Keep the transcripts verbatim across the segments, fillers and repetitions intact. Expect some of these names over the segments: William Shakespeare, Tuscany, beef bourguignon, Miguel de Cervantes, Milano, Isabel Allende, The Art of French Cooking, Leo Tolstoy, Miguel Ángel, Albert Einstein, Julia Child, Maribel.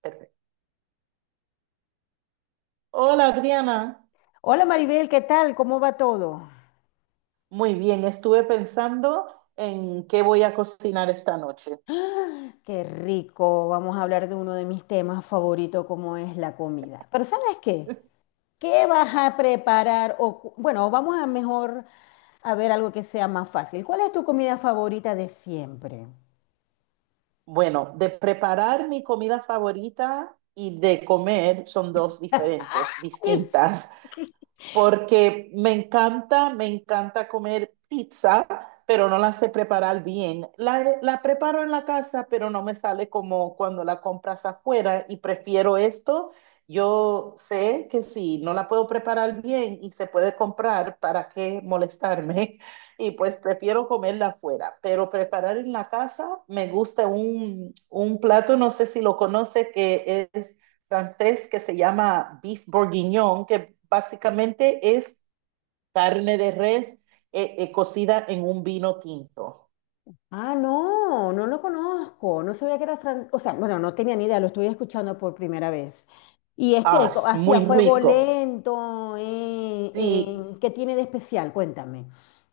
Perfecto. Hola Adriana, Hola Maribel, ¿qué tal? ¿Cómo va todo? muy bien, estuve pensando en qué voy a cocinar esta noche. Qué rico, vamos a hablar de uno de mis temas favoritos, como es la comida. Pero ¿sabes qué? ¿Qué vas a preparar? O, cu- bueno, vamos a mejor a ver algo que sea más fácil. ¿Cuál es tu comida favorita de siempre? Bueno, de preparar mi comida favorita y de comer son dos diferentes, Yes. distintas. Porque me encanta, me encanta comer pizza, pero no la sé preparar bien. La, la preparo en la casa, pero no me sale como cuando la compras afuera y prefiero esto. Yo sé que si no la puedo preparar bien y se puede comprar, ¿para qué molestarme? Y pues prefiero comerla afuera, pero preparar en la casa me gusta un, un plato, no sé si lo conoce, que es francés que se llama beef bourguignon, que básicamente es carne de res eh, eh, cocida en un vino tinto. Ah, no, no lo conozco, no sabía que era francés, o sea, bueno, no tenía ni idea, lo estoy escuchando por primera vez. Y es Ah, que co- es hacía muy fuego rico. lento, eh, Sí, eh, ¿qué tiene de especial? Cuéntame.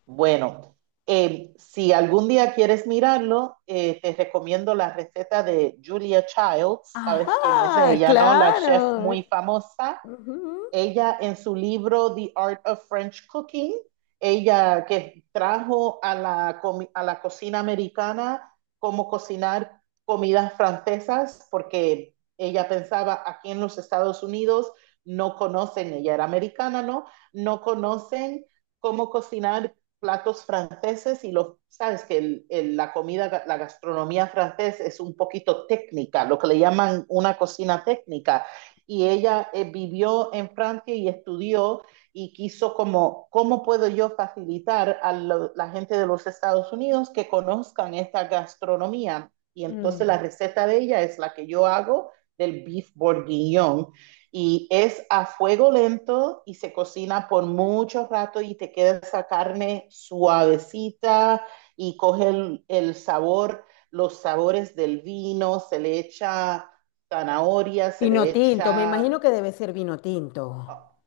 bueno, eh, si algún día quieres mirarlo, eh, te recomiendo la receta de Julia Childs, ¿sabes quién es Ajá, ella, no? La chef claro. muy famosa. Ujú. Ella en su libro The Art of French Cooking, ella que trajo a la, a la cocina americana cómo cocinar comidas francesas, porque ella pensaba aquí en los Estados Unidos no conocen, ella era americana, ¿no? No conocen cómo cocinar platos franceses y los, sabes que el, el, la comida, la gastronomía francesa es un poquito técnica, lo que le llaman una cocina técnica. Y ella eh, vivió en Francia y estudió y quiso como, ¿cómo puedo yo facilitar a lo, la gente de los Estados Unidos que conozcan esta gastronomía? Y entonces Mm. la receta de ella es la que yo hago del beef bourguignon, y es a fuego lento y se cocina por mucho rato y te queda esa carne suavecita y coge el, el sabor, los sabores del vino, se le echa zanahoria, se Vino le tinto, me imagino echa que debe ser vino tinto.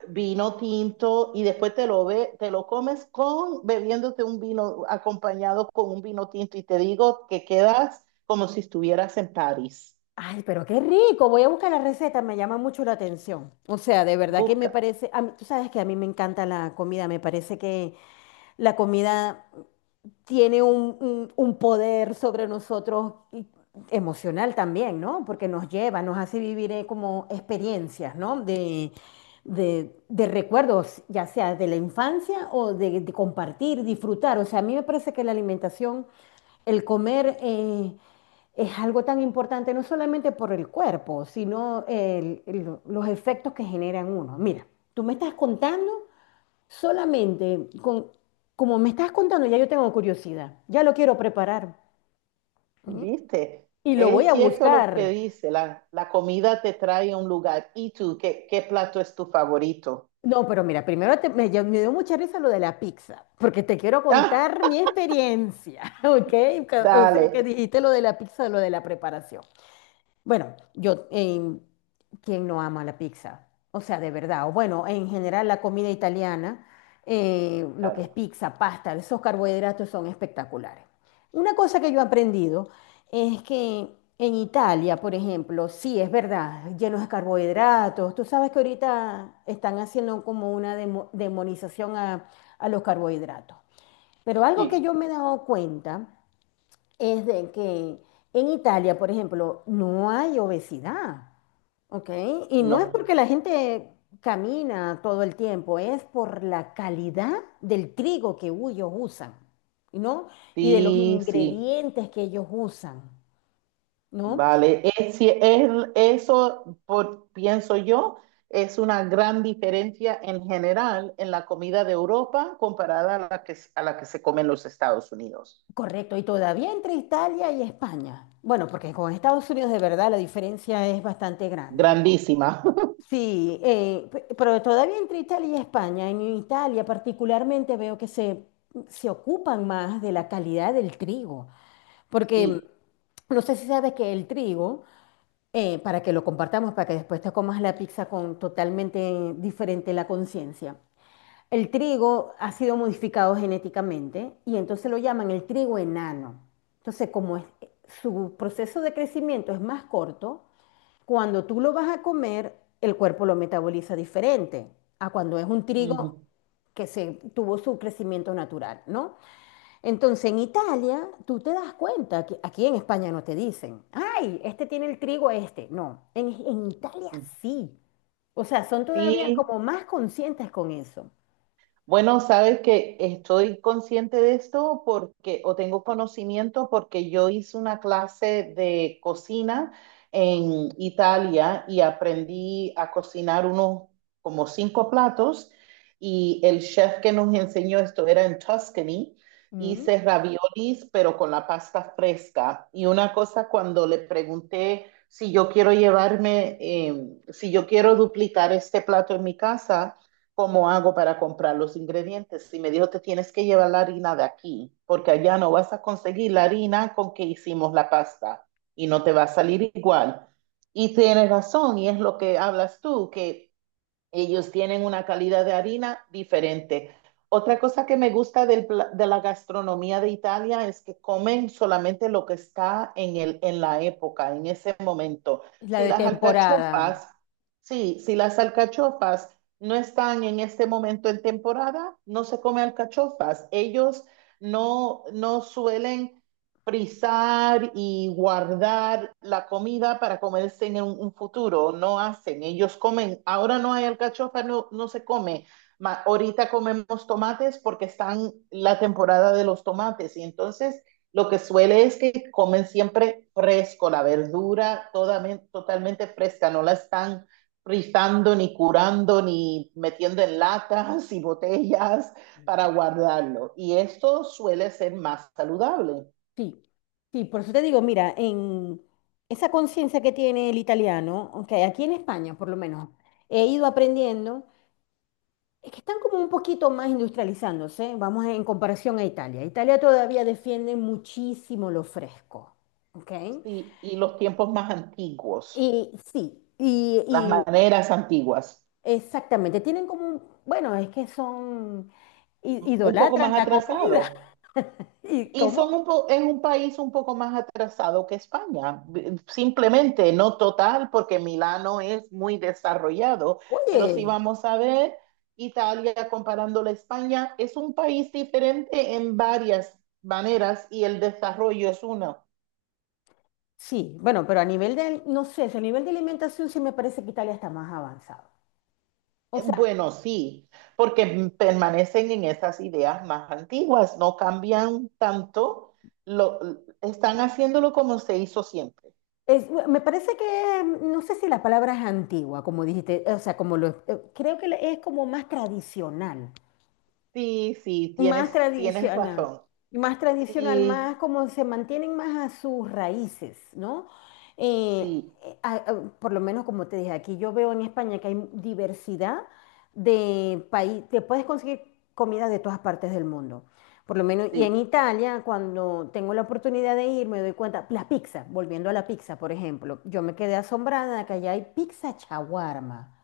vino tinto y después te lo ve, te lo comes con bebiéndote un vino acompañado con un vino tinto y te digo que quedas como si estuvieras en París. Ay, pero qué rico, voy a buscar la receta, me llama mucho la atención. O sea, de verdad que me Busca, parece, a mí- tú sabes que a mí me encanta la comida, me parece que la comida tiene un, un- un poder sobre nosotros y- emocional también, ¿no? Porque nos lleva, nos hace vivir eh, como experiencias, ¿no? De, de- de recuerdos, ya sea de la infancia o de, de compartir, disfrutar. O sea, a mí me parece que la alimentación, el comer, eh, es algo tan importante, no solamente por el cuerpo, sino el- el- los efectos que generan uno. Mira, tú me estás contando. Solamente con, como me estás contando, ya yo tengo curiosidad, ya lo quiero preparar ¿eh? ¿viste? Y lo voy Es a cierto lo que buscar. dice, la, la comida te trae a un lugar. ¿Y tú qué, qué plato es tu favorito? No, pero mira, primero te- me, ya- me dio mucha risa lo de la pizza, porque te quiero Ah, contar mi experiencia, ¿ok? Que- O dale. sea, que dijiste lo de la pizza, lo de la preparación. Bueno, yo, em, ¿quién no ama la pizza? O sea, de verdad, o bueno, en general la comida italiana, eh, lo que es Claro. pizza, pasta, esos carbohidratos son espectaculares. Una cosa que yo he aprendido es que en Italia, por ejemplo, sí es verdad, llenos de carbohidratos. Tú sabes que ahorita están haciendo como una demo- demonización a, a los carbohidratos. Pero algo que yo Sí, me he dado cuenta es de que en Italia, por ejemplo, no hay obesidad, ¿ok? Y no es no. porque la gente camina todo el tiempo, es por la calidad del trigo que ellos usan, ¿no? Y de los Sí, sí. ingredientes que ellos usan, ¿no? Vale, es, si es, eso por, pienso yo es una gran diferencia en general en la comida de Europa comparada a la que, a la que se come en los Estados Unidos. Correcto, y todavía entre Italia y España. Bueno, porque con Estados Unidos de verdad la diferencia es bastante grande. Grandísima. Sí, eh, pe- pero todavía entre Italia y España, en Italia particularmente veo que se, se ocupan más de la calidad del trigo, porque Sí. no sé si sabes que el trigo, eh, para que lo compartamos, para que después te comas la pizza con totalmente diferente la conciencia, el trigo ha sido modificado genéticamente y entonces lo llaman el trigo enano. Entonces, como es- eh, su proceso de crecimiento es más corto, cuando tú lo vas a comer, el cuerpo lo metaboliza diferente a cuando es un trigo Ujú. que se tuvo su crecimiento natural, ¿no? Entonces, en Italia, tú te das cuenta que aquí en España no te dicen, ay, este tiene el trigo este. No, en, en Italia sí. O sea, son todavía Sí, como más conscientes con eso. bueno, sabes que estoy consciente de esto porque, o tengo conocimiento porque yo hice una clase de cocina en Italia y aprendí a cocinar unos como cinco platos, y el chef que nos enseñó esto era en Tuscany. Mm. Hice raviolis, pero con la pasta fresca. Y una cosa, cuando le pregunté si yo quiero llevarme, eh, si yo quiero duplicar este plato en mi casa, ¿cómo hago para comprar los ingredientes? Y me dijo, te tienes que llevar la harina de aquí, porque allá no vas a conseguir la harina con que hicimos la pasta y no te va a salir igual. Y tienes razón, y es lo que hablas tú, que ellos tienen una calidad de harina diferente. Otra cosa que me gusta del pla- de la gastronomía de Italia es que comen solamente lo que está en el, en la época, en ese momento. La Si de las temporada. alcachofas, sí, si las alcachofas no están en este momento en temporada, no se come alcachofas. Ellos no, no suelen frizar y guardar la comida para comerse en un, un futuro. No hacen, ellos comen. Ahora no hay alcachofa, no, no se come. Ma- ahorita comemos tomates porque están la temporada de los tomates y entonces lo que suele es que comen siempre fresco, la verdura todamen- totalmente fresca, no la están frizando ni curando ni metiendo en latas y botellas para guardarlo. Y esto suele ser más saludable. Sí, sí, por eso te digo, mira, en esa conciencia que tiene el italiano, aunque aquí en España por lo menos he ido aprendiendo, es que están como un poquito más industrializándose, vamos en comparación a Italia. Italia todavía defiende muchísimo lo fresco, ¿ok? Sí, y los tiempos más antiguos, Y sí, y, las y maneras antiguas, exactamente, tienen como un, bueno, es que son, i- un poco idolatran más la comida. atrasado. ¿Y Y cómo? son un po- es un país un poco más atrasado que España, B- simplemente no total, porque Milano es muy desarrollado, pero si Oye. vamos a ver Italia comparándola a España, es un país diferente en varias maneras y el desarrollo es uno. Sí, bueno, pero a nivel de, no sé, si a nivel de alimentación sí me parece que Italia está más avanzado. O Eh, sea, Bueno, sí, porque permanecen en esas ideas más antiguas, no cambian tanto, lo, están haciéndolo como se hizo siempre. es- me parece que, mm, no sé si la palabra es antigua, como dijiste, o sea, como lo, eh, creo que le- es como más tradicional. Sí, sí, Más tienes, tienes tradicional, razón. más tradicional, Sí, más como se mantienen más a sus raíces, ¿no? Eh, sí, eh, a- a- por lo menos como te dije, aquí yo veo en España que hay diversidad de país, te puedes conseguir comida de todas partes del mundo. Por lo menos, y en sí. Italia, cuando tengo la oportunidad de ir, me doy cuenta, la pizza, volviendo a la pizza, por ejemplo, yo me quedé asombrada de que allá hay pizza chaguarma.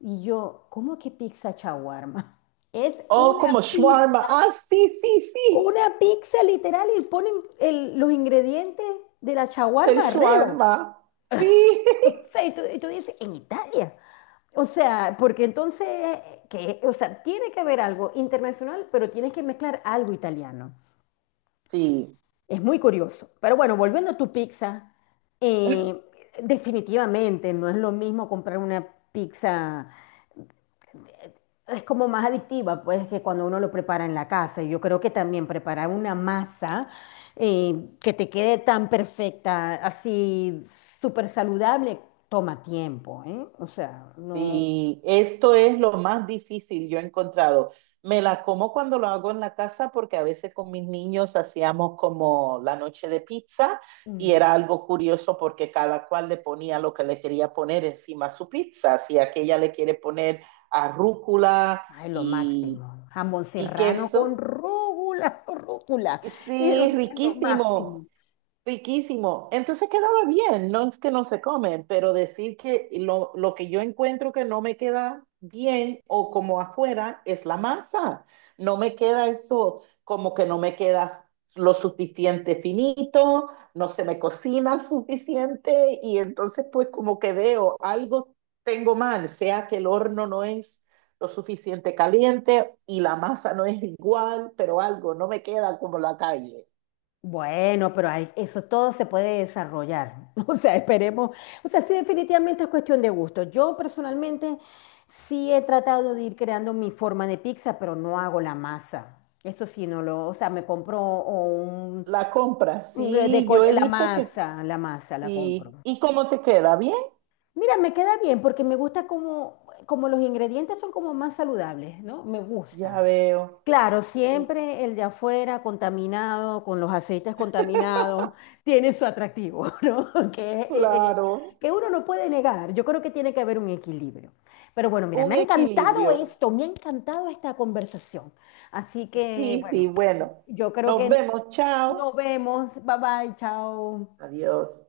Y yo, ¿cómo que pizza chaguarma? Es Oh, una como shawarma. pizza Ah, sí, sí, sí, una pizza literal y ponen el- los ingredientes de la del shawarma arriba. shawarma. Sí, O sea, y tú, y tú dices, en Italia. O sea, porque entonces, que, o sea, tiene que haber algo internacional, pero tienes que mezclar algo italiano. sí. Es muy curioso. Pero bueno, volviendo a tu pizza, eh, definitivamente no es lo mismo comprar una pizza. Es como más adictiva, pues, que cuando uno lo prepara en la casa. Y yo creo que también preparar una masa eh, que te quede tan perfecta, así súper saludable, toma tiempo, ¿eh? O sea, no... Sí, esto es lo más difícil yo he encontrado. Me la como cuando lo hago en la casa porque a veces con mis niños hacíamos como la noche de pizza y mm, era algo curioso porque cada cual le ponía lo que le quería poner encima a su pizza. Si aquella le quiere poner arrúcula ay, lo y, máximo. Jamón y serrano con queso. rúcula, rúcula. Es Sí, lo máximo. riquísimo. Riquísimo. Entonces quedaba bien, no es que no se comen, pero decir que lo, lo que yo encuentro que no me queda bien o como afuera es la masa. No me queda eso, como que no me queda lo suficiente finito, no se me cocina suficiente y entonces pues como que veo algo tengo mal, sea que el horno no es lo suficiente caliente y la masa no es igual, pero algo no me queda como la calle. Bueno, pero hay- eso todo se puede desarrollar. O sea, esperemos. O sea, sí, definitivamente es cuestión de gusto. Yo personalmente sí he tratado de ir creando mi forma de pizza, pero no hago la masa. Eso sí, no lo. O sea, me compro o un, La compra, un de- de sí, yo col- he la visto que masa, la masa la sí. compro. ¿Y cómo te queda? ¿Bien? Mira, me queda bien porque me gusta como, como los ingredientes son como más saludables, ¿no? Me Ya gusta. veo. Claro, Sí, siempre el de afuera contaminado, con los aceites contaminados, tiene su atractivo, ¿no? Que, eh, eh, claro, que uno no puede negar. Yo creo que tiene que haber un equilibrio. Pero bueno, mira, me un ha encantado equilibrio. esto, me ha encantado esta conversación. Así que, Sí, sí, bueno, bueno. yo creo Nos que vemos, nos chao. vemos. Bye bye, chao. Adiós.